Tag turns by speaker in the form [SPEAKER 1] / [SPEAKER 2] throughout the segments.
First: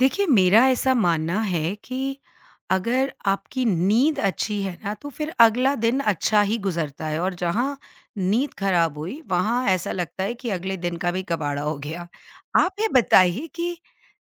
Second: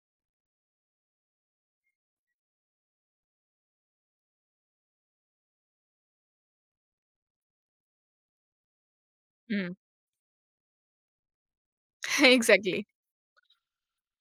[SPEAKER 1] देखिए, मेरा ऐसा मानना है कि अगर आपकी नींद अच्छी है ना, तो फिर अगला दिन अच्छा ही गुज़रता है और जहाँ नींद खराब हुई, वहाँ
[SPEAKER 2] Mm.
[SPEAKER 1] ऐसा लगता है कि अगले दिन का भी कबाड़ा हो गया। आप
[SPEAKER 2] Exactly.
[SPEAKER 1] ये बताइए कि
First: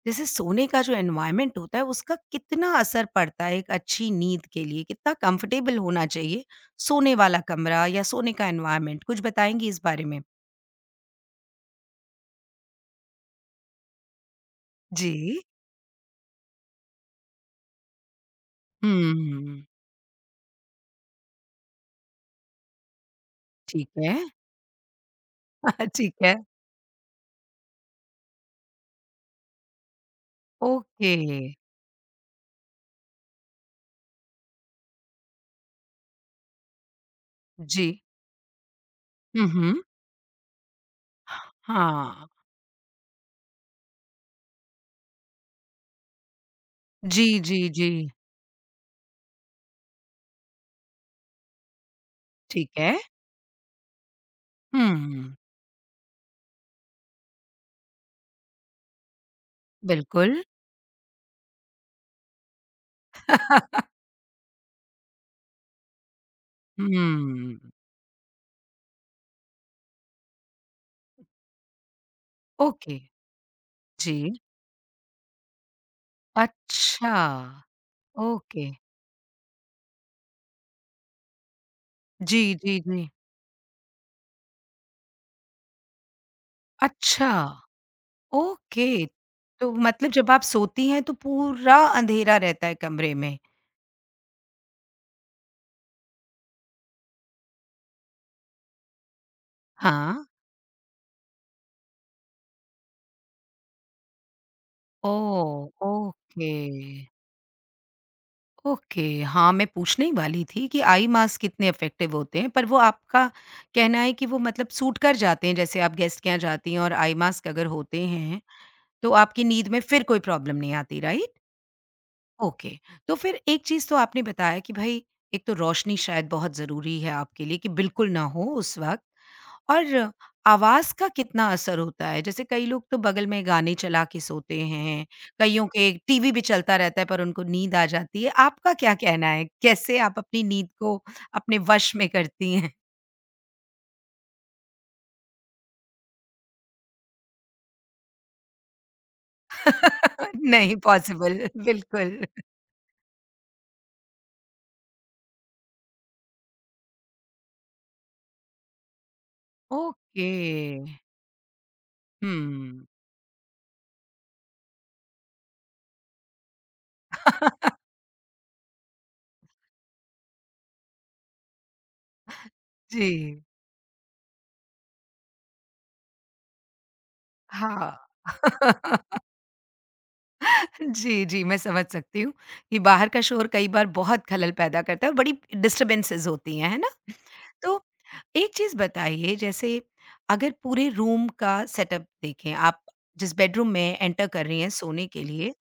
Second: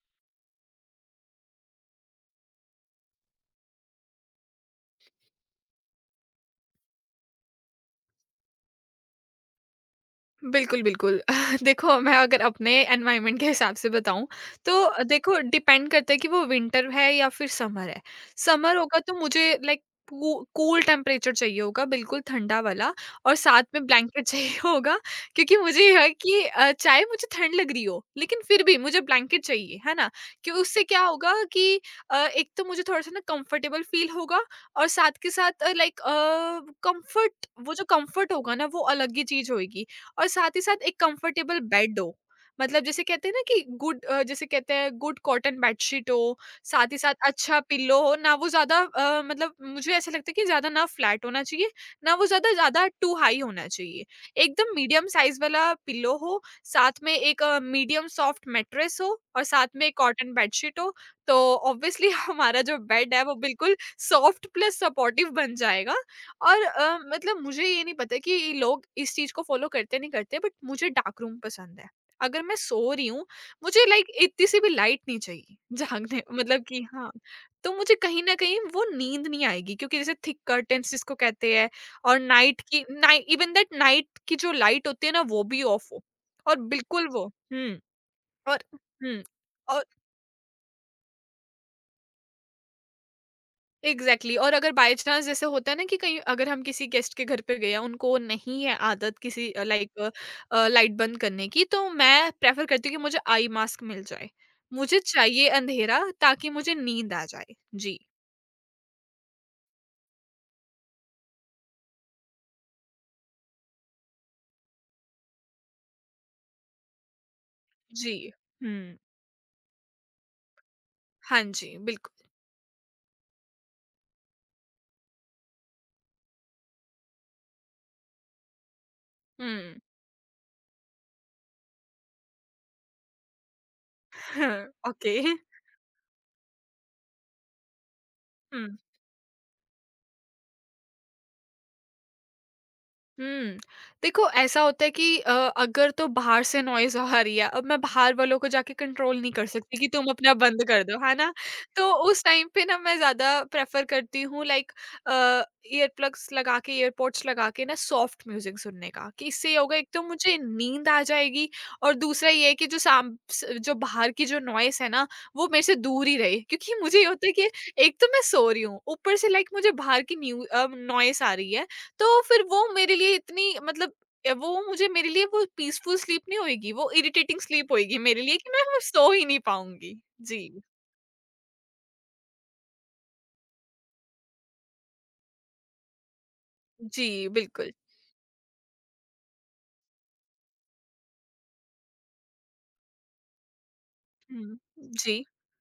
[SPEAKER 1] जैसे सोने का जो एनवायरनमेंट होता है, उसका कितना असर पड़ता है एक अच्छी नींद के लिए? कितना कंफर्टेबल होना चाहिए सोने वाला कमरा या सोने का एनवायरनमेंट? कुछ बताएँगी इस बारे में?
[SPEAKER 2] बिल्कुल, बिल्कुल। देखो, मैं अगर अपने एनवायरनमेंट के हिसाब से बताऊँ तो देखो,
[SPEAKER 1] जी।
[SPEAKER 2] डिपेंड करता है कि वो विंटर है या फिर समर है। समर होगा तो मुझे
[SPEAKER 1] हुँ,
[SPEAKER 2] लाइक कू कूल टेम्परेचर चाहिए होगा, बिल्कुल ठंडा वाला, और साथ में
[SPEAKER 1] ठीक है।
[SPEAKER 2] ब्लैंकेट चाहिए होगा क्योंकि मुझे ये है
[SPEAKER 1] ठीक है।
[SPEAKER 2] कि चाहे मुझे ठंड लग रही हो, लेकिन फिर भी मुझे ब्लैंकेट चाहिए, है ना? कि उससे क्या
[SPEAKER 1] ओके।
[SPEAKER 2] होगा कि एक तो मुझे थोड़ा-सा ना कंफर्टेबल फील होगा, और साथ के साथ लाइक कम्फर्ट, वो जो
[SPEAKER 1] जी।
[SPEAKER 2] कम्फर्ट होगा ना वो अलग ही
[SPEAKER 1] हुँ,
[SPEAKER 2] चीज़
[SPEAKER 1] हुँ।
[SPEAKER 2] होएगी। और साथ ही साथ एक कंफर्टेबल बेड हो,
[SPEAKER 1] हाँ।
[SPEAKER 2] मतलब जैसे कहते हैं ना कि जैसे कहते हैं गुड कॉटन बेडशीट हो, साथ ही साथ
[SPEAKER 1] जी,
[SPEAKER 2] अच्छा
[SPEAKER 1] जी, जी।
[SPEAKER 2] पिल्लो हो ना, वो ज्यादा मतलब मुझे ऐसा लगता है कि ज्यादा ना फ्लैट होना चाहिए, ना वो ज्यादा
[SPEAKER 1] ठीक
[SPEAKER 2] ज्यादा
[SPEAKER 1] है।
[SPEAKER 2] टू हाई होना चाहिए, एकदम
[SPEAKER 1] हुँ,
[SPEAKER 2] मीडियम साइज वाला पिल्लो हो, साथ में एक मीडियम सॉफ्ट मेट्रेस हो, और साथ में एक कॉटन
[SPEAKER 1] बिल्कुल।
[SPEAKER 2] बेडशीट हो। तो ऑब्वियसली हमारा जो बेड है वो बिल्कुल सॉफ्ट प्लस सपोर्टिव बन जाएगा। और मतलब
[SPEAKER 1] हुँ,
[SPEAKER 2] मुझे ये नहीं पता कि ये लोग इस चीज़ को फ़ॉलो करते नहीं करते, बट मुझे डार्क रूम पसंद है। अगर मैं सो
[SPEAKER 1] ओके।
[SPEAKER 2] रही हूँ, मुझे लाइक
[SPEAKER 1] जी।
[SPEAKER 2] इतनी-सी भी लाइट नहीं चाहिए जागने, मतलब कि हाँ,
[SPEAKER 1] अच्छा,
[SPEAKER 2] तो मुझे कहीं न कहीं
[SPEAKER 1] ओके।
[SPEAKER 2] वो नींद नहीं आएगी क्योंकि जैसे थिक कर्टेन्स जिसको कहते हैं, और
[SPEAKER 1] जी,
[SPEAKER 2] नाइट
[SPEAKER 1] जी,
[SPEAKER 2] की
[SPEAKER 1] जी।
[SPEAKER 2] नाइ इवन दैट नाइट की जो लाइट होती है ना वो भी ऑफ हो, और बिल्कुल वो
[SPEAKER 1] अच्छा,
[SPEAKER 2] और
[SPEAKER 1] ओके।
[SPEAKER 2] हुँ,
[SPEAKER 1] तो
[SPEAKER 2] और
[SPEAKER 1] मतलब जब आप सोती हैं तो पूरा अँधेरा रहता है कमरे में?
[SPEAKER 2] Exactly exactly। और अगर बाय चांस जैसे होता है ना कि कहीं अगर हम किसी गेस्ट के घर पे गए हैं, उनको नहीं है आदत किसी लाइक
[SPEAKER 1] हाँ।
[SPEAKER 2] लाइट बंद करने की, तो मैं प्रेफर करती हूँ कि मुझे आई मास्क मिल जाए। मुझे चाहिए
[SPEAKER 1] ओह!
[SPEAKER 2] अंधेरा ताकि
[SPEAKER 1] ओके।
[SPEAKER 2] मुझे नींद आ जाए। जी।
[SPEAKER 1] ओके। हाँ, मैं पूछने ही वाली थी कि आई मास्क कितने इफ़ेक्टिव होते हैं, पर वो आपका कहना है कि वो मतलब सूट कर जाते हैं जैसे आप गेस्ट के यहाँ जाती हैं और आई मास्क अगर होते
[SPEAKER 2] जी।
[SPEAKER 1] हैं
[SPEAKER 2] हम्म।
[SPEAKER 1] तो आपकी नींद में फिर कोई प्रॉब्लम नहीं आती, राइट।
[SPEAKER 2] हाँ जी, बिल्कुल।
[SPEAKER 1] ओके। तो फिर एक चीज़ तो आपने बताया कि भाई एक तो रोशनी शायद बहुत ज़रूरी है आपके लिए कि बिल्कुल ना हो उस वक्त,
[SPEAKER 2] हम्म।
[SPEAKER 1] और आवाज़ का कितना असर होता है? जैसे कई लोग तो बगल में गाने चला के सोते हैं,
[SPEAKER 2] ओके।
[SPEAKER 1] कईयों के टीवी भी चलता रहता है पर उनको नींद आ जाती है। आपका
[SPEAKER 2] हम्म।
[SPEAKER 1] क्या कहना है? कैसे आप अपनी नींद को अपने वश में करती हैं?
[SPEAKER 2] हुँ। देखो, ऐसा होता है कि अगर तो बाहर से नॉइज़ आ रही है, अब मैं बाहर वालों को जाके कंट्रोल नहीं कर सकती कि तुम अपना बंद
[SPEAKER 1] नहीं
[SPEAKER 2] कर दो, है ना?
[SPEAKER 1] पॉसिबल।
[SPEAKER 2] तो
[SPEAKER 1] बिल्कुल।
[SPEAKER 2] उस टाइम पे ना मैं ज़्यादा प्रेफ़र करती हूँ लाइक अ, ईयर प्लग्स लगा के, ईयरपोड्स लगा के ना सॉफ्ट म्यूज़िक सुनने का कि इससे ये होगा, एक तो
[SPEAKER 1] ओके।
[SPEAKER 2] मुझे नींद आ जाएगी, और दूसरा ये है कि जो
[SPEAKER 1] हुँ।
[SPEAKER 2] साम स जो बाहर की जो नॉइज़ है ना, वो मेरे से दूर ही रहे। क्योंकि मुझे ये होता है कि एक तो मैं सो रही हूँ, ऊपर से लाइक मुझे बाहर की नॉइज़ आ रही है। तो फिर वो मेरे लिए
[SPEAKER 1] जी।
[SPEAKER 2] इतनी, मतलब वो मुझे, मेरे लिए वो पीसफुल स्लीप नहीं होएगी, वो इरिटेटिंग स्लीप
[SPEAKER 1] हाँ।
[SPEAKER 2] होएगी मेरे लिए कि मैं वो सो ही नहीं पाऊँगी। जी।
[SPEAKER 1] जी, जी, मैं समझ सकती हूँ कि बाहर का शोर कई बार बहुत खलल पैदा करता है और बड़ी डिस्टर्बेंसेज़ होती हैं, है ना?
[SPEAKER 2] जी, बिल्कुल।
[SPEAKER 1] तो एक चीज़ बताइए, जैसे अगर पूरे रूम का सेटअप देखें आप, जिस बेडरूम में एंटर कर
[SPEAKER 2] हुँ।
[SPEAKER 1] रही हैं सोने
[SPEAKER 2] जी,
[SPEAKER 1] के लिए,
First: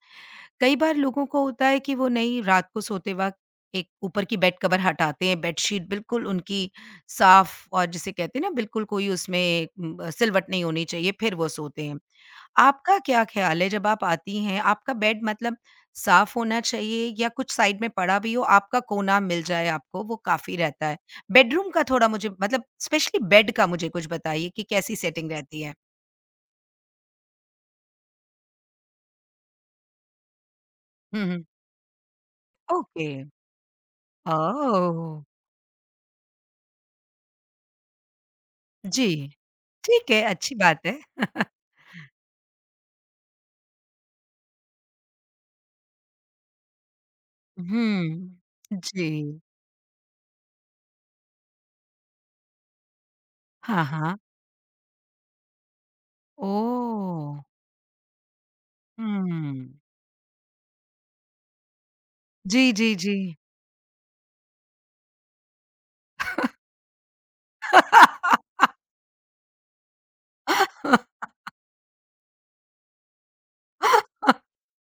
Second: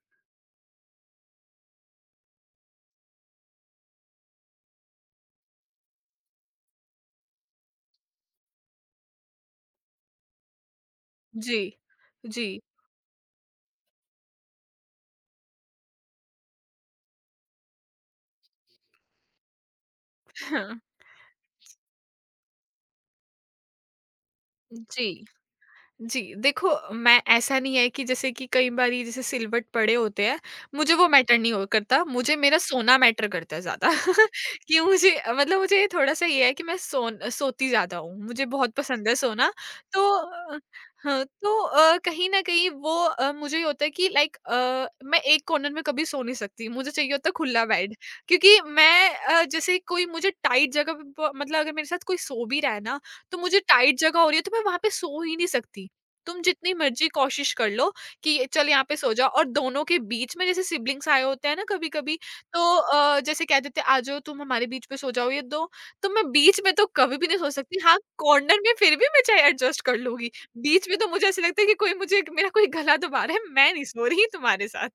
[SPEAKER 1] कई बार लोगों को होता है कि वो नहीं रात को सोते वक़्त एक ऊपर की बेड कवर हटाते हैं, बेडशीट बिल्कुल उनकी साफ और जिसे कहते हैं ना बिल्कुल कोई उसमें सिलवट नहीं होनी चाहिए फिर वो
[SPEAKER 2] जी,
[SPEAKER 1] सोते हैं।
[SPEAKER 2] जी।
[SPEAKER 1] आपका क्या ख़्याल है जब आप आती हैं, आपका बेड मतलब साफ़ होना चाहिए या कुछ साइड में पड़ा भी हो, आपका कोना मिल जाए आपको वो काफ़ी
[SPEAKER 2] हाँ,
[SPEAKER 1] रहता है? बेडरूम का थोड़ा मुझे मतलब स्पेशली बेड का मुझे कुछ बताइए कि कैसी
[SPEAKER 2] जी।
[SPEAKER 1] सेटिंग रहती है?
[SPEAKER 2] जी, देखो, मैं, ऐसा नहीं है कि जैसे कि कई बारी जैसे सिलवट पड़े होते हैं, मुझे वो
[SPEAKER 1] हुँ,
[SPEAKER 2] मैटर
[SPEAKER 1] हुँ।
[SPEAKER 2] नहीं हो करता, मुझे मेरा सोना
[SPEAKER 1] ओके।
[SPEAKER 2] मैटर करता है ज़्यादा। कि मुझे,
[SPEAKER 1] ओह!
[SPEAKER 2] मतलब मुझे थोड़ा-सा ये है कि मैं सोन सोती ज़्यादा हूँ, मुझे बहुत
[SPEAKER 1] जी।
[SPEAKER 2] पसंद है सोना। तो
[SPEAKER 1] ठीक है, अच्छी बात है।
[SPEAKER 2] हाँ, तो कहीं न कहीं वो मुझे ये होता है कि लाइक मैं एक कॉर्नर में कभी सो नहीं सकती, मुझे चाहिए होता है खुला बेड।
[SPEAKER 1] हुँ।
[SPEAKER 2] क्योंकि मैं
[SPEAKER 1] जी।
[SPEAKER 2] जैसे कोई मुझे टाइट जगह पे प मतलब अगर मेरे साथ कोई सो भी रहा है ना, तो मुझे
[SPEAKER 1] हाँ,
[SPEAKER 2] टाइट
[SPEAKER 1] हाँ।
[SPEAKER 2] जगह हो रही है तो मैं वहाँ पे सो ही नहीं सकती। तुम जितनी मर्ज़ी
[SPEAKER 1] ओह!
[SPEAKER 2] कोशिश कर लो कि चल यहाँ पे सो जाओ, और
[SPEAKER 1] हुँ।
[SPEAKER 2] दोनों के बीच में जैसे सिब्लिंग्स आए होते हैं ना कभी-कभी, तो
[SPEAKER 1] जी, जी, जी।
[SPEAKER 2] जैसे कह देते हैं आ जाओ तुम हमारे बीच में सो जाओ ये दो, तो मैं बीच में तो कभी भी नहीं सो सकती। हाँ, कॉर्नर में फिर भी मैं चाहे एडजस्ट कर लूँगी। बीच में तो मुझे ऐसा लगता है कि कोई मुझे, मेरा कोई गला दबा रहा है, मैं नहीं सो रही तुम्हारे साथ।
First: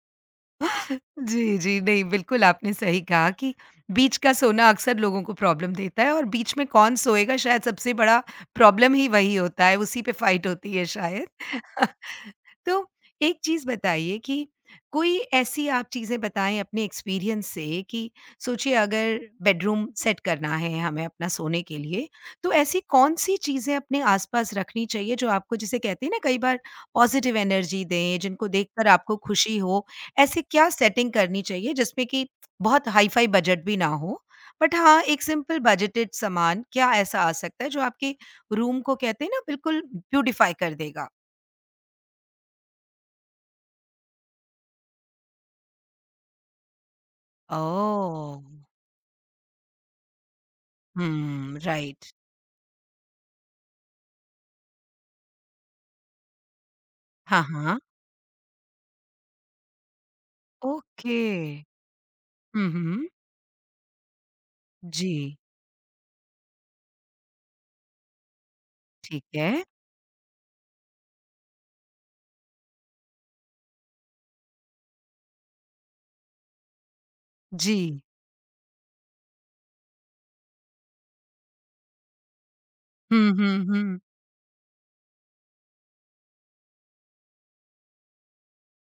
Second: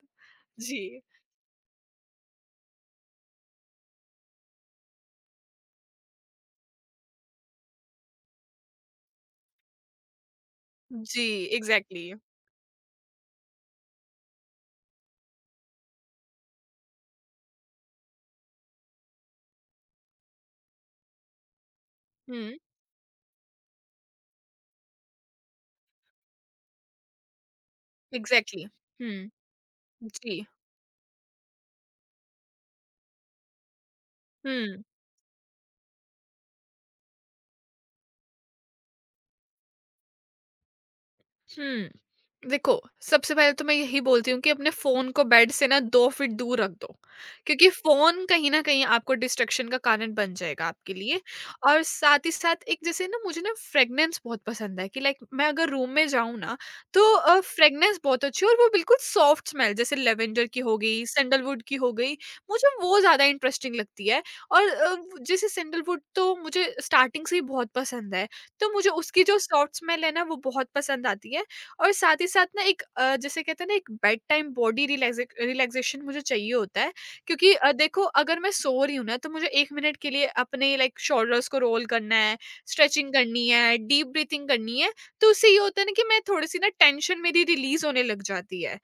[SPEAKER 2] जी।
[SPEAKER 1] जी, जी। नहीं, बिल्कुल आपने सही कहा कि बीच का सोना अक्सर लोगों को प्रॉब्लम देता है और बीच में कौन सोएगा शायद सबसे बड़ा प्रॉब्लम ही वही होता है, उसी पे फाइट होती है
[SPEAKER 2] जी,
[SPEAKER 1] शायद।
[SPEAKER 2] एग्ज़ैक्टली।
[SPEAKER 1] तो एक चीज़ बताइए कि कोई ऐसी आप चीज़ें बताएँ अपने एक्सपीरियंस से कि सोचिए अगर बेडरूम सेट करना है हमें अपना सोने के लिए, तो
[SPEAKER 2] हुँ,
[SPEAKER 1] ऐसी कौन-सी चीज़ें अपने आस-पास रखनी चाहिए जो आपको, जिसे कहते हैं ना, कई बार पॉज़िटिव एनर्जी दें, जिनको
[SPEAKER 2] एग्ज़ैक्टली।
[SPEAKER 1] देखकर आपको
[SPEAKER 2] हुँ,
[SPEAKER 1] खुशी हो, ऐसी
[SPEAKER 2] जी,
[SPEAKER 1] क्या सेटिंग करनी चाहिए जिसमें कि बहुत हाई-फाई बजट भी ना हो, बट
[SPEAKER 2] हुँ।
[SPEAKER 1] हाँ, एक सिंपल बजटेड सामान क्या ऐसा आ सकता है जो आपके रूम को कहते हैं ना बिल्कुल ब्यूटीफाई कर देगा?
[SPEAKER 2] हम्म। देखो, सबसे पहले तो मैं यही बोलती हूँ कि अपने फोन को बेड से ना दो फीट दूर रख दो, क्योंकि फोन
[SPEAKER 1] ओह!
[SPEAKER 2] कहीं ना कहीं आपको डिस्ट्रक्शन का कारण बन जाएगा आपके लिए।
[SPEAKER 1] हुँ,
[SPEAKER 2] और
[SPEAKER 1] राइट।
[SPEAKER 2] साथ ही साथ एक, जैसे ना मुझे ना फ्रेगनेंस बहुत पसंद है कि लाइक मैं अगर रूम में जाऊँ ना, तो
[SPEAKER 1] हाँ, हाँ।
[SPEAKER 2] फ्रेगनेंस बहुत अच्छी, और वो बिल्कुल सॉफ्ट स्मेल, जैसे लेवेंडर की हो गई,
[SPEAKER 1] ओके।
[SPEAKER 2] सैंडलवुड की हो गई,
[SPEAKER 1] हुँ,
[SPEAKER 2] मुझे वो
[SPEAKER 1] हुँ।
[SPEAKER 2] ज्यादा इंटरेस्टिंग लगती है। और
[SPEAKER 1] जी,
[SPEAKER 2] जैसे सैंडलवुड तो मुझे स्टार्टिंग से ही बहुत पसंद है, तो मुझे उसकी
[SPEAKER 1] ठीक
[SPEAKER 2] जो
[SPEAKER 1] है।
[SPEAKER 2] सॉफ्ट स्मेल है ना वो बहुत पसंद आती है। और साथ ही साथ ना एक जैसे कहते हैं ना, एक बेड टाइम बॉडी रिलैक्सेशन मुझे चाहिए होता है। क्योंकि
[SPEAKER 1] जी।
[SPEAKER 2] देखो, अगर मैं सो रही हूँ ना तो मुझे एक मिनट के लिए अपने लाइक शोल्डर्स को रोल करना है, स्ट्रेचिंग
[SPEAKER 1] हुँ,
[SPEAKER 2] करनी
[SPEAKER 1] हुँ,
[SPEAKER 2] है,
[SPEAKER 1] हुँ।
[SPEAKER 2] डीप ब्रीथिंग करनी है। तो उससे ये होता है ना कि मैं थोड़ी सी ना टेंशन मेरी रिलीज होने लग जाती है।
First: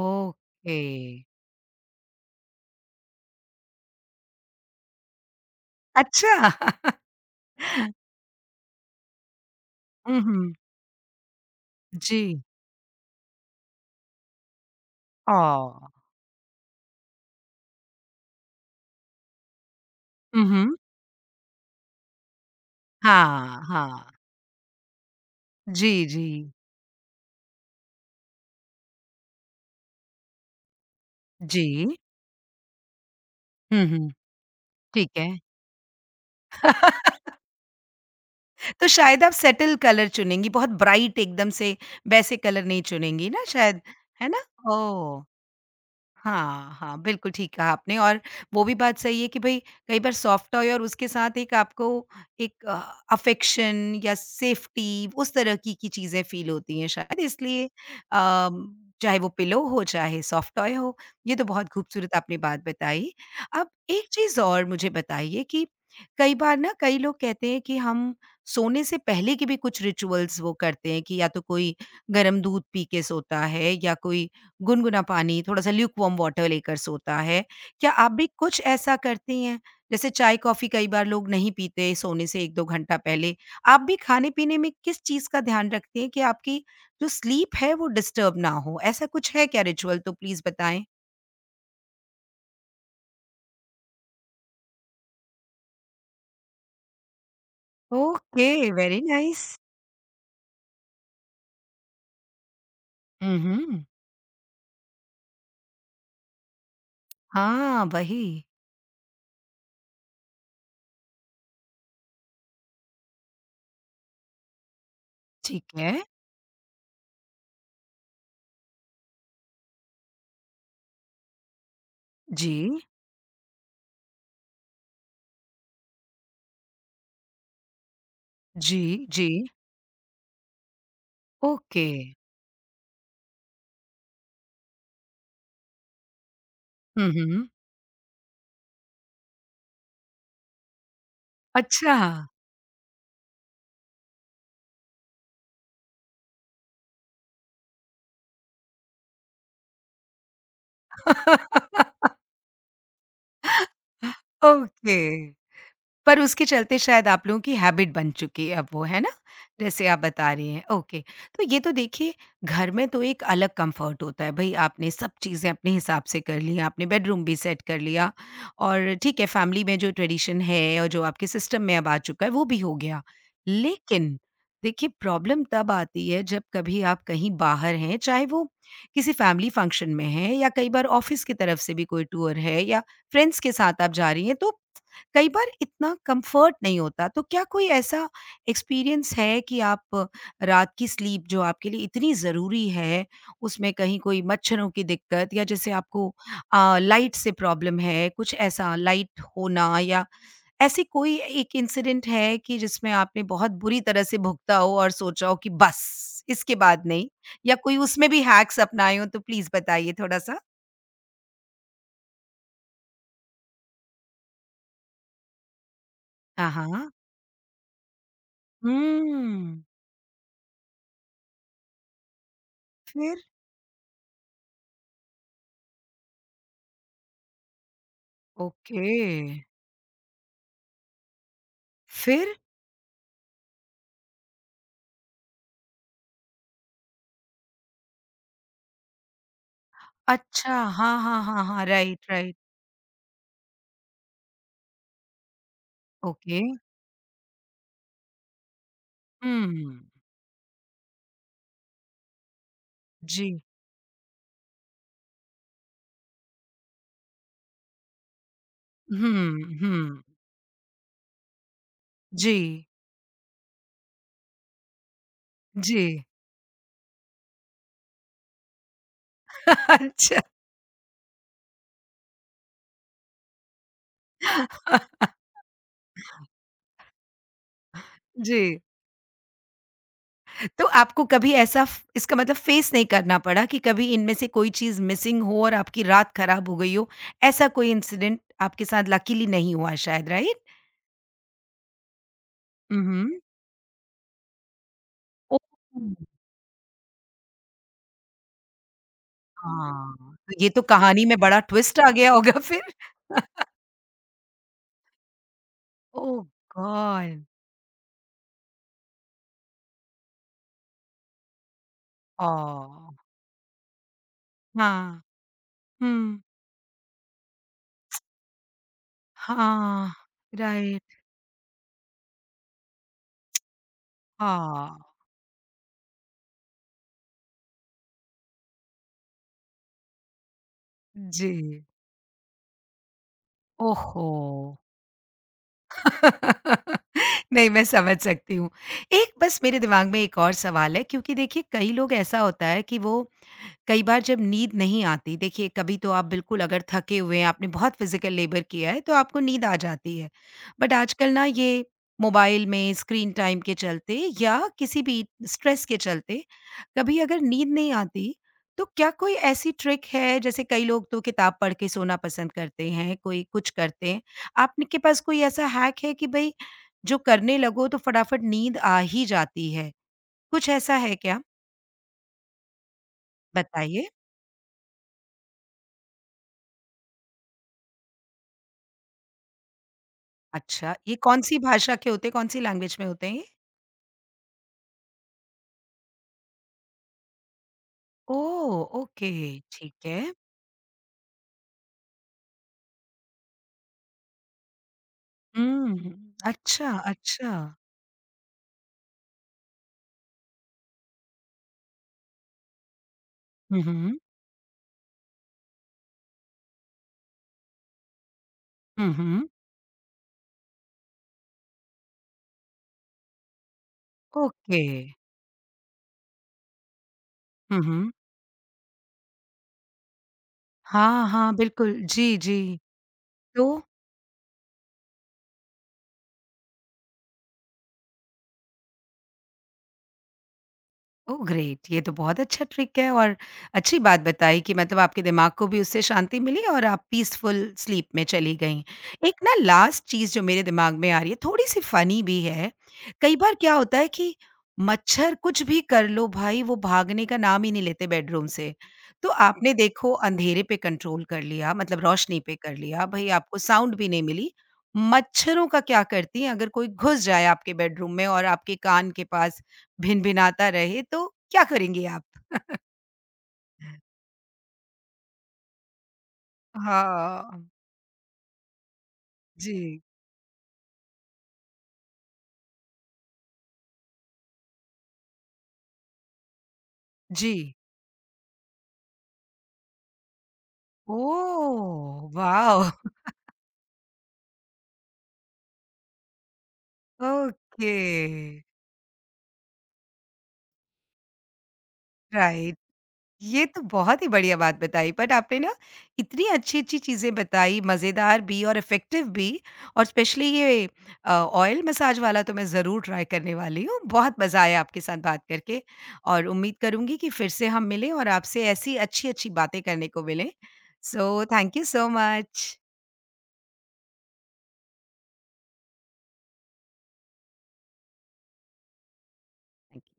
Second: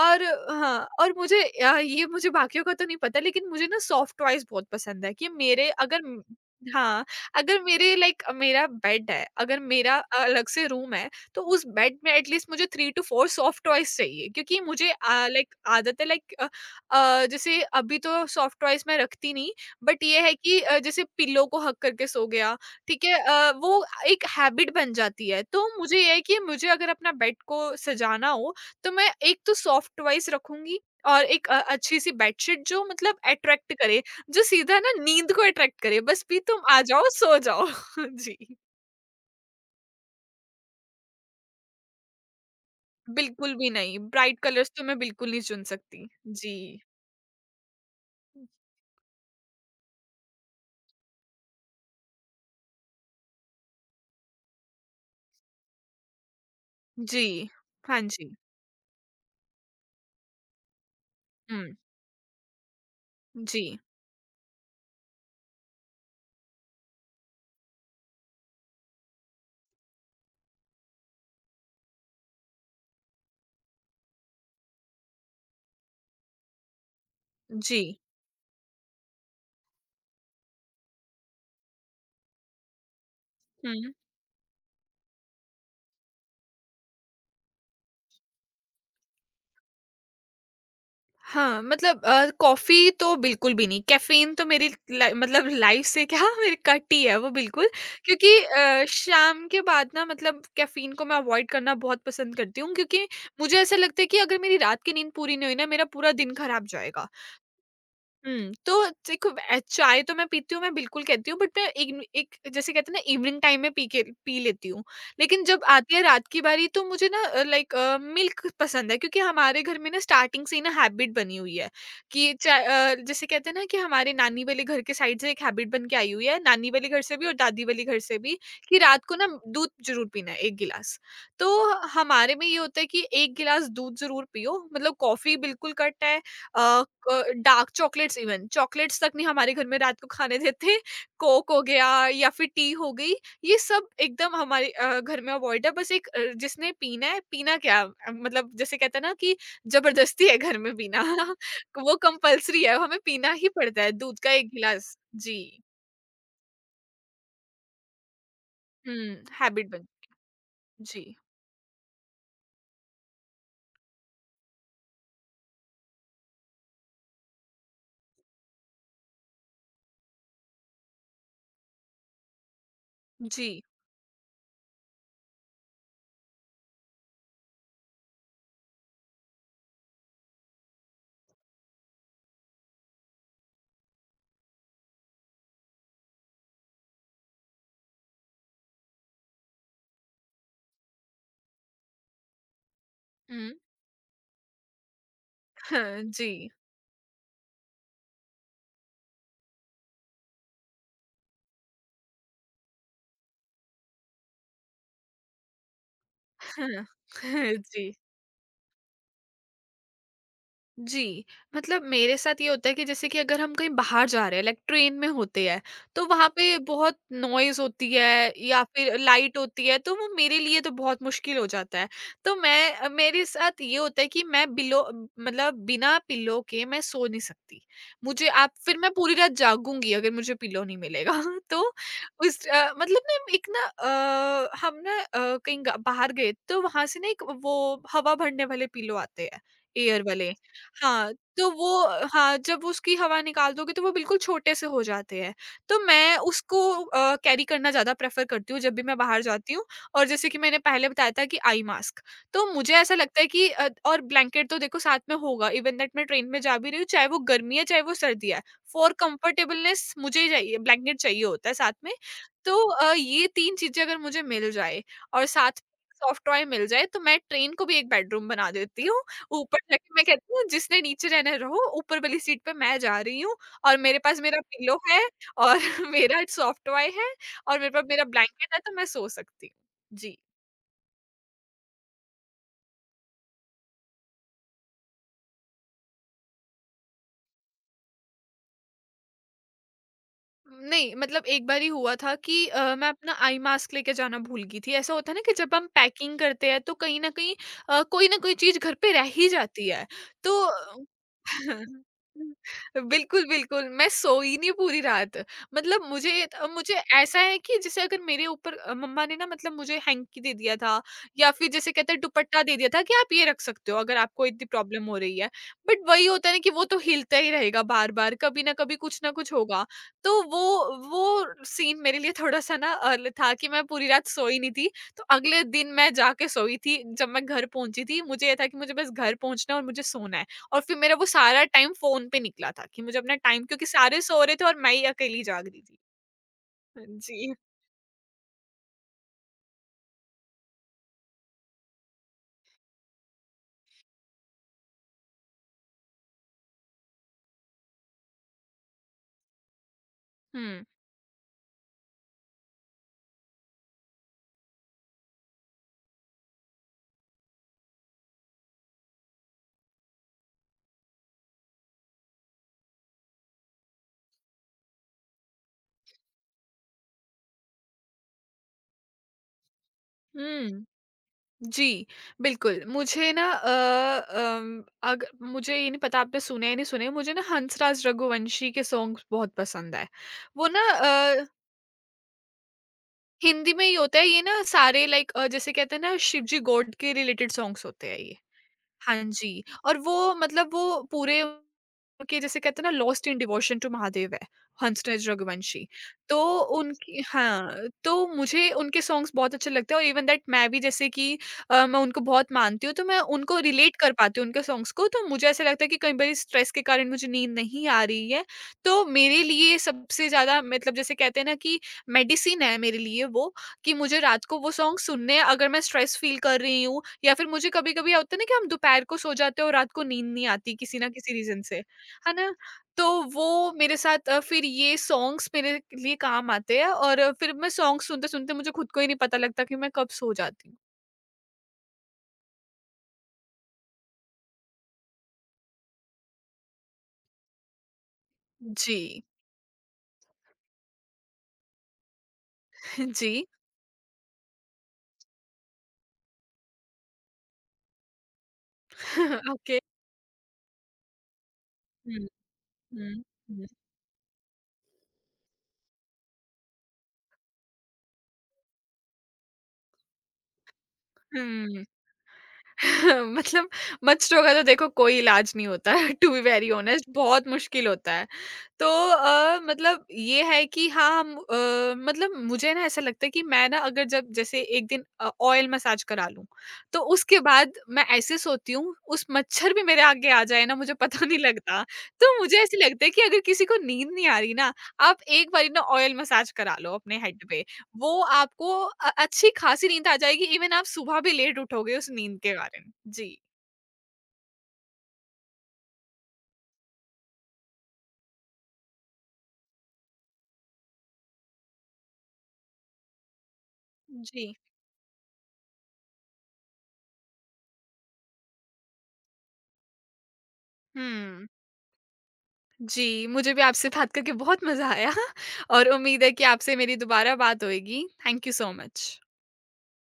[SPEAKER 2] और हाँ, और मुझे ये, मुझे बाकियों का तो नहीं पता लेकिन मुझे ना सॉफ्ट टॉयज बहुत पसंद है कि मेरे अगर
[SPEAKER 1] अच्छा।
[SPEAKER 2] हाँ, अगर मेरे लाइक मेरा बेड है, अगर मेरा
[SPEAKER 1] हुँ,
[SPEAKER 2] अलग
[SPEAKER 1] हुँ।
[SPEAKER 2] से रूम है, तो उस बेड में
[SPEAKER 1] जी।
[SPEAKER 2] एटलीस्ट मुझे 3 टू 4 सॉफ्ट टॉयज़ चाहिए क्योंकि मुझे लाइक
[SPEAKER 1] ओह!
[SPEAKER 2] आदत है लाइक जैसे अभी तो सॉफ्ट टॉयज़ मैं रखती नहीं, बट ये है
[SPEAKER 1] हुँ,
[SPEAKER 2] कि
[SPEAKER 1] हुँ।
[SPEAKER 2] जैसे पिल्लो को हग करके सो गया, ठीक है?
[SPEAKER 1] हाँ,
[SPEAKER 2] वो
[SPEAKER 1] हाँ।
[SPEAKER 2] एक हैबिट बन जाती है। तो
[SPEAKER 1] जी,
[SPEAKER 2] मुझे ये है
[SPEAKER 1] जी।
[SPEAKER 2] कि मुझे अगर अपना बेड को सजाना हो, तो मैं एक तो सॉफ्ट टॉयज़ रखूँगी, और एक
[SPEAKER 1] जी।
[SPEAKER 2] अच्छी-सी बेडशीट जो, मतलब अट्रैक्ट
[SPEAKER 1] हुँ,
[SPEAKER 2] करे,
[SPEAKER 1] हुँ।
[SPEAKER 2] जो सीधा ना
[SPEAKER 1] ठीक है।
[SPEAKER 2] नींद को अट्रैक्ट करे, बस भी तुम आ जाओ, सो जाओ। जी।
[SPEAKER 1] तो शायद आप सेटल कलर चुनेंगी, बहुत ब्राइट एकदम से वैसे कलर नहीं चुनेंगी ना
[SPEAKER 2] बिल्कुल भी
[SPEAKER 1] शायद,
[SPEAKER 2] नहीं,
[SPEAKER 1] है
[SPEAKER 2] ब्राइट
[SPEAKER 1] ना?
[SPEAKER 2] कलर्स तो मैं
[SPEAKER 1] ओह!
[SPEAKER 2] बिल्कुल नहीं चुन सकती। जी।
[SPEAKER 1] हाँ, हाँ, बिल्कुल ठीक कहा आपने। और वो भी बात सही है कि भई कई बार सॉफ्ट टॉय और उसके साथ एक आपको एक अफेक्शन या सेफ्टी, उस तरह की चीज़ें फ़ील होती हैं शायद
[SPEAKER 2] जी।
[SPEAKER 1] इसलिए।
[SPEAKER 2] हाँ जी।
[SPEAKER 1] अम, चाहे वो पिलो हो, चाहे सॉफ्ट टॉय हो, ये तो बहुत
[SPEAKER 2] हुँ।
[SPEAKER 1] खूबसूरत आपने बात बताई। अब
[SPEAKER 2] जी,
[SPEAKER 1] एक चीज़ और मुझे बताइए कि कई बार ना कई लोग कहते हैं कि हम सोने से पहले के भी कुछ रिचुअल्स वो करते हैं कि या तो कोई गरम दूध पी के सोता है या कोई गुनगुना पानी, थोड़ा-सा ल्यूकवार्म वाटर लेकर सोता है।
[SPEAKER 2] जी।
[SPEAKER 1] क्या आप भी कुछ ऐसा करती हैं? जैसे चाय-कॉफ़ी कई बार लोग नहीं पीते सोने से 1-2 घंटा पहले। आप
[SPEAKER 2] हुँ।
[SPEAKER 1] भी खाने-पीने में किस चीज़ का ध्यान रखती हैं कि आपकी जो स्लीप है वो डिस्टर्ब ना हो? ऐसा कुछ है क्या रिचुअल तो प्लीज़ बताएँ?
[SPEAKER 2] हाँ, मतलब कॉफ़ी तो बिल्कुल भी नहीं, कैफ़ीन तो मेरी लाइ मतलब लाइफ़ से क्या मेरी कट ही है वो बिल्कुल, क्योंकि
[SPEAKER 1] ओके, वेरी
[SPEAKER 2] शाम
[SPEAKER 1] नाइस।
[SPEAKER 2] के बाद ना, मतलब कैफ़ीन को मैं अवॉइड करना बहुत पसंद करती हूँ, क्योंकि
[SPEAKER 1] हुँ,
[SPEAKER 2] मुझे ऐसा
[SPEAKER 1] हुँ।
[SPEAKER 2] लगता है कि अगर मेरी रात की नींद पूरी नहीं हुई ना, मेरा पूरा दिन खराब जाएगा।
[SPEAKER 1] हाँ, वही।
[SPEAKER 2] हुँ, तो देखो, चाय तो मैं पीती हूँ, मैं बिल्कुल कहती हूँ, बट मैं इग्न एक, जैसे कहते हैं ना, इवनिंग टाइम में पी के पी लेती हूँ। लेकिन जब
[SPEAKER 1] ठीक है।
[SPEAKER 2] आती है रात की बारी तो मुझे ना लाइक मिल्क पसंद है, क्योंकि हमारे घर में ना स्टार्टिंग से ही ना हैबिट बनी हुई है कि
[SPEAKER 1] जी,
[SPEAKER 2] जैसे कहते हैं ना कि हमारे नानी वाले घर के साइड से एक हैबिट बन के आई हुई है, नानी वाले घर से भी और दादी वाले घर से भी, कि
[SPEAKER 1] जी,
[SPEAKER 2] रात को ना
[SPEAKER 1] जी।
[SPEAKER 2] दूध ज़रूर पीना है 1 गिलास। तो
[SPEAKER 1] ओके।
[SPEAKER 2] हमारे में ये होता है कि 1 गिलास दूध ज़रूर पियो, मतलब कॉफ़ी बिल्कुल कट है, अ,
[SPEAKER 1] हुँ,
[SPEAKER 2] क
[SPEAKER 1] हुँ।
[SPEAKER 2] डार्क चॉकलेट्स, इवन चॉकलेट्स तक नहीं हमारे घर में रात को खाने देते। कोक हो गया
[SPEAKER 1] अच्छा।
[SPEAKER 2] या फिर टी हो गई, ये सब एकदम हमारे घर में अवॉइड है। बस एक जिसने पीना है, पीना, क्या मतलब जैसे कहते हैं ना कि ज़बरदस्ती है घर में पीना। वो कंपल्सरी है, हमें पीना ही पड़ता है दूध का 1 गिलास।
[SPEAKER 1] ओके।
[SPEAKER 2] जी।
[SPEAKER 1] पर उसके चलते शायद आप लोगों की हैबिट बन चुकी है अब वो,
[SPEAKER 2] हुँ,
[SPEAKER 1] है ना?
[SPEAKER 2] हैबिट बन,
[SPEAKER 1] जैसे आप बता रही हैं, ओके।
[SPEAKER 2] जी,
[SPEAKER 1] तो ये तो देखिए घर में तो एक अलग कम्फ़र्ट होता है, भई आपने सब चीज़ें अपने हिसाब से कर ली, आपने बेडरूम भी सेट कर लिया और ठीक है फैमिली में जो ट्रेडिशन है और जो आपके सिस्टम में अब आ चुका है वो भी हो गया।
[SPEAKER 2] जी।
[SPEAKER 1] लेकिन देखिए प्रॉब्लम तब आती है जब कभी आप कहीं बाहर हैं, चाहे वो किसी फैमिली फंक्शन में हैं या कई बार ऑफ़िस की तरफ से भी कोई टूर है या फ्रेंड्स के साथ आप जा रही हैं, तो कई बार इतना कंफर्ट नहीं होता, तो क्या कोई ऐसा एक्सपीरियंस है कि आप रात की स्लीप जो आपके लिए इतनी ज़रूरी है,
[SPEAKER 2] हुँ,
[SPEAKER 1] उसमें कहीं कोई मच्छरों की दिक्कत या जैसे
[SPEAKER 2] हाँ,
[SPEAKER 1] आपको
[SPEAKER 2] जी।
[SPEAKER 1] लाइट से प्रॉब्लम है, कुछ ऐसा लाइट होना या ऐसी कोई एक इंसिडेंट है कि जिसमें आपने बहुत बुरी तरह से भुगता हो और सोचा हो कि बस, इसके
[SPEAKER 2] हाँ,
[SPEAKER 1] बाद नहीं? या कोई
[SPEAKER 2] जी।
[SPEAKER 1] उसमें भी हैक्स अपनाए हो तो प्लीज़ बताइए थोड़ा-सा?
[SPEAKER 2] जी, मतलब मेरे साथ ये होता है कि जैसे कि अगर हम कहीं बाहर जा रहे हैं लाइक ट्रेन में होते हैं, तो वहाँ
[SPEAKER 1] हाँ,
[SPEAKER 2] पे
[SPEAKER 1] हाँ।
[SPEAKER 2] बहुत नॉइज़ होती है या फिर लाइट
[SPEAKER 1] हुँ।
[SPEAKER 2] होती है, तो वो मेरे लिए तो बहुत मुश्किल हो जाता है। तो मैं
[SPEAKER 1] फिर?
[SPEAKER 2] मेरे साथ ये होता है कि मैं बिलो मतलब बिना पिल्लो के मैं सो नहीं सकती। मुझे, आप, फिर मैं
[SPEAKER 1] ओके।
[SPEAKER 2] पूरी रात जागूँगी अगर मुझे पिल्लो नहीं मिलेगा। तो
[SPEAKER 1] फिर?
[SPEAKER 2] उस मतलब ना एक ना हम ना कहीं ग बाहर गए, तो वहाँ से ना एक वो हवा भरने वाले पिल्लो आते हैं, एयर वाले।
[SPEAKER 1] अच्छा, हाँ,
[SPEAKER 2] हाँ,
[SPEAKER 1] हाँ, हाँ,
[SPEAKER 2] तो
[SPEAKER 1] हाँ,
[SPEAKER 2] वो
[SPEAKER 1] राइट,
[SPEAKER 2] हाँ,
[SPEAKER 1] राइट,
[SPEAKER 2] जब उसकी हवा निकाल दोगे तो वो बिल्कुल छोटे से हो जाते हैं। तो मैं
[SPEAKER 1] ओके।
[SPEAKER 2] उसको कैरी करना ज़्यादा प्रेफ़र करती हूँ जब भी मैं बाहर जाती हूँ।
[SPEAKER 1] हुँ।
[SPEAKER 2] और जैसे कि मैंने पहले बताया था कि आई मास्क, तो मुझे ऐसा लगता है
[SPEAKER 1] जी।
[SPEAKER 2] कि और ब्लैंकेट तो देखो साथ में होगा, इवन दैट मैं ट्रेन में जा भी रही हूँ, चाहे वो गर्मी है, चाहे वो सर्दी है। फॉर
[SPEAKER 1] हुँ,
[SPEAKER 2] कम्फ़र्टेबलनेस
[SPEAKER 1] हुँ।
[SPEAKER 2] मुझे ही चाहिए, ब्लैंकेट चाहिए होता है साथ में। तो
[SPEAKER 1] जी,
[SPEAKER 2] ये 3 चीज़ें अगर मुझे मिल जाए और साथ
[SPEAKER 1] जी,
[SPEAKER 2] सॉफ्ट टॉय मिल जाए, तो मैं ट्रेन को भी एक बेडरूम बना देती हूँ। ऊपर जाके मैं
[SPEAKER 1] अच्छा।
[SPEAKER 2] कहती हूँ जिसने नीचे रहना है रहो, ऊपर वाली सीट पे मैं जा रही हूँ, और मेरे पास मेरा पिलो है, और मेरा सॉफ्ट टॉय है और मेरे पास मेरा ब्लैंकेट है
[SPEAKER 1] जी,
[SPEAKER 2] तो मैं सो सकती हूँ। जी।
[SPEAKER 1] तो आपको कभी ऐसा फ इसका मतलब फेस नहीं करना पड़ा कि कभी इनमें से कोई चीज़ मिसिंग हो और आपकी रात खराब हो गई हो, ऐसा कोई इंसिडेंट आपके साथ लकीली नहीं हुआ शायद, राइट?
[SPEAKER 2] नहीं, मतलब एक बारी हुआ था कि
[SPEAKER 1] हुँ,
[SPEAKER 2] मैं अपना
[SPEAKER 1] हुँ।
[SPEAKER 2] आई मास्क लेके जाना भूल गई थी। ऐसा होता है ना कि
[SPEAKER 1] ओह!
[SPEAKER 2] जब हम पैकिंग करते हैं तो कहीं न कहीं कोई न कोई चीज़ घर पे रह ही जाती है।
[SPEAKER 1] हाँ, तो
[SPEAKER 2] तो
[SPEAKER 1] ये तो कहानी में बड़ा ट्विस्ट आ गया होगा फिर।
[SPEAKER 2] बिल्कुल, बिल्कुल, मैं सोई नहीं पूरी रात। मतलब
[SPEAKER 1] ओह
[SPEAKER 2] मुझे त मुझे ऐसा
[SPEAKER 1] गॉड!
[SPEAKER 2] है कि जैसे अगर मेरे ऊपर मम्मा ने ना मतलब मुझे हैंकी दे दिया था या फिर जैसे कहते हैं दुपट्टा दे दिया था
[SPEAKER 1] ओह!
[SPEAKER 2] कि आप ये रख सकते हो अगर आपको इतनी प्रॉब्लम हो
[SPEAKER 1] हाँ,
[SPEAKER 2] रही है। बट वही
[SPEAKER 1] हुँ।
[SPEAKER 2] होता है ना कि वो तो हिलता ही रहेगा बार-बार, कभी न कभी कुछ न कुछ होगा।
[SPEAKER 1] हाँ,
[SPEAKER 2] तो
[SPEAKER 1] राइट,
[SPEAKER 2] वो सीन मेरे लिए थोड़ा-सा ना अ, ल था कि मैं पूरी रात सोई नहीं थी,
[SPEAKER 1] हाँ,
[SPEAKER 2] तो अगले दिन मैं जाके सोई थी। जब मैं घर पहुँची थी, मुझे ये था कि मुझे बस घर पहुँचना है और मुझे सोना है और फिर मेरा वो सारा
[SPEAKER 1] जी,
[SPEAKER 2] टाइम फ़ोन पे निकला था कि मुझे अपना टाइम क्योंकि सारे
[SPEAKER 1] ओहो!
[SPEAKER 2] सो रहे थे और मैं ही अकेली जाग रही थी। हाँ जी।
[SPEAKER 1] नहीं, मैं समझ सकती हूँ। एक बस मेरे दिमाग में एक और सवाल है, क्योंकि देखिए कई लोग ऐसा होता है कि वो कई बार जब नींद नहीं आती, देखिए कभी तो आप बिल्कुल अगर थके हुए हैं आपने बहुत फिजिकल लेबर किया है तो आपको नींद आ जाती है,
[SPEAKER 2] हुँ।
[SPEAKER 1] बट आजकल ना ये मोबाइल में स्क्रीन टाइम के चलते या किसी भी स्ट्रेस के चलते कभी अगर नींद नहीं आती तो क्या कोई ऐसी ट्रिक है? जैसे कई लोग तो किताब पढ़ के सोना पसंद करते हैं, कोई कुछ करते हैं। आपने के पास कोई ऐसा हैक है कि भाई जो करने लगो तो फटाफट नींद आ ही जाती है, कुछ
[SPEAKER 2] हुँ।
[SPEAKER 1] ऐसा है क्या?
[SPEAKER 2] जी, बिल्कुल। मुझे ना अ,
[SPEAKER 1] बताइए।
[SPEAKER 2] अम, अग मुझे ये नहीं पता आपने सुने या नहीं सुने, मुझे ना हंसराज रघुवंशी के सॉन्ग्स बहुत पसंद है। वो ना
[SPEAKER 1] अच्छा, ये
[SPEAKER 2] अ
[SPEAKER 1] कौन-सी भाषा के होते हैं, कौन-सी लैंग्वेज में होते हैं ये?
[SPEAKER 2] हिंदी में ही होता है ये ना सारे लाइक जैसे कहते हैं ना शिव जी गॉड के रिलेटेड सॉन्ग्स होते हैं ये।
[SPEAKER 1] ओह!
[SPEAKER 2] हाँ
[SPEAKER 1] ओके,
[SPEAKER 2] जी,
[SPEAKER 1] ठीक
[SPEAKER 2] और
[SPEAKER 1] है।
[SPEAKER 2] वो मतलब वो पूरे के जैसे कहते हैं ना lost in devotion to Mahadev है, हंसराज रघुवंशी।
[SPEAKER 1] हुँ,
[SPEAKER 2] तो
[SPEAKER 1] अच्छा,
[SPEAKER 2] उनकी
[SPEAKER 1] अच्छा।
[SPEAKER 2] हाँ, तो मुझे उनके सॉन्ग्स बहुत अच्छे लगते हैं और इवन दैट मैं भी जैसे कि मैं उनको बहुत मानती हूँ, तो मैं उनको
[SPEAKER 1] हुँ,
[SPEAKER 2] रिलेट कर
[SPEAKER 1] हुँ।
[SPEAKER 2] पाती हूँ उनके सॉन्ग्स को। तो मुझे ऐसा लगता है कि कई बारी स्ट्रेस के कारण मुझे नींद नहीं आ रही है, तो
[SPEAKER 1] हुँ,
[SPEAKER 2] मेरे
[SPEAKER 1] हुँ।
[SPEAKER 2] लिए सबसे ज़्यादा मतलब जैसे कहते हैं ना कि मेडिसिन है मेरे लिए वो, कि मुझे रात को वो
[SPEAKER 1] ओके।
[SPEAKER 2] सॉन्ग सुनने हैं, अगर मैं स्ट्रेस फील कर रही हूँ या फिर मुझे
[SPEAKER 1] हुँ, हुँ।
[SPEAKER 2] कभी-कभी होता है ना कि हम दोपहर को सो जाते हैं और रात को नींद नहीं आती किसी ना
[SPEAKER 1] हाँ,
[SPEAKER 2] किसी
[SPEAKER 1] हाँ,
[SPEAKER 2] रीज़न से,
[SPEAKER 1] बिल्कुल।
[SPEAKER 2] है
[SPEAKER 1] जी,
[SPEAKER 2] ना?
[SPEAKER 1] जी।
[SPEAKER 2] तो वो
[SPEAKER 1] तो?
[SPEAKER 2] मेरे साथ फिर ये सॉन्ग्स मेरे लिए काम आते हैं और फिर मैं सॉन्ग सुनते-सुनते मुझे खुद को ही नहीं पता लगता कि मैं कब सो जाती हूँ।
[SPEAKER 1] Oh great! ये तो बहुत अच्छा ट्रिक है और अच्छी बात बताई कि मतलब आपके दिमाग को भी उससे शांति मिली और आप पीसफुल स्लीप में चली गईं।
[SPEAKER 2] जी।
[SPEAKER 1] एक ना लास्ट चीज़ जो मेरे दिमाग में आ रही है, थोड़ी-सी फ़नी भी है।
[SPEAKER 2] जी।
[SPEAKER 1] कई बार क्या होता है कि मच्छर कुछ भी कर लो भाई, वो भागने का नाम ही नहीं लेते बेडरूम से। तो आपने
[SPEAKER 2] ओके।
[SPEAKER 1] देखो अंधेरे पे कंट्रोल कर लिया, मतलब
[SPEAKER 2] हुँ,
[SPEAKER 1] रोशनी पे कर लिया,
[SPEAKER 2] हुँ,
[SPEAKER 1] भई आपको
[SPEAKER 2] हुँ,
[SPEAKER 1] साउंड भी नहीं मिली। मच्छरों का क्या करती हैं अगर कोई घुस जाए आपके बेडरूम में और आपके कान के पास भिनभिनाता रहे तो क्या
[SPEAKER 2] हुँ।
[SPEAKER 1] करेंगी आप?
[SPEAKER 2] मतलब मच्छरों का तो देखो कोई इलाज नहीं होता है टू बी वेरी ऑनेस्ट बहुत
[SPEAKER 1] हाँ।
[SPEAKER 2] मुश्किल होता है। तो
[SPEAKER 1] जी।
[SPEAKER 2] मतलब ये है कि हाँ हम मतलब मुझे ना ऐसा लगता है कि मैं ना अगर जब जैसे एक दिन ऑयल मसाज करा लूं तो उसके बाद
[SPEAKER 1] जी।
[SPEAKER 2] मैं ऐसे सोती हूँ उस मच्छर भी मेरे आगे आ जाए ना मुझे पता नहीं लगता।
[SPEAKER 1] ओह!
[SPEAKER 2] तो मुझे ऐसे
[SPEAKER 1] वॉव!
[SPEAKER 2] लगता है कि अगर किसी को नींद नहीं आ रही ना आप एक बारी ना ऑयल मसाज करा लो अपने हेड पे,
[SPEAKER 1] ओके,
[SPEAKER 2] वो आपको अच्छी खासी नींद आ जाएगी इवन आप सुबह भी लेट उठोगे उस नींद के
[SPEAKER 1] राइट।
[SPEAKER 2] कारण। जी।
[SPEAKER 1] ये तो बहुत ही बढ़िया बात बताई, बट आपने ना इतनी अच्छी-अच्छी चीज़ें बताई, मज़ेदार भी और इफ़ेक्टिव भी, और स्पेशली ये ऑयल मसाज वाला तो मैं ज़रूर ट्राई करने वाली हूँ। बहुत
[SPEAKER 2] जी।
[SPEAKER 1] मज़ा आया आपके साथ बात करके और उम्मीद करूँगी कि फिर से हम मिलें और आपसे ऐसी अच्छी-अच्छी बातें करने को मिलें। सो
[SPEAKER 2] हुँ।
[SPEAKER 1] Thank you so much.
[SPEAKER 2] जी, मुझे भी आपसे बात करके बहुत मज़ा आया और उम्मीद है कि आपसे मेरी दोबारा बात होएगी। Thank you so much.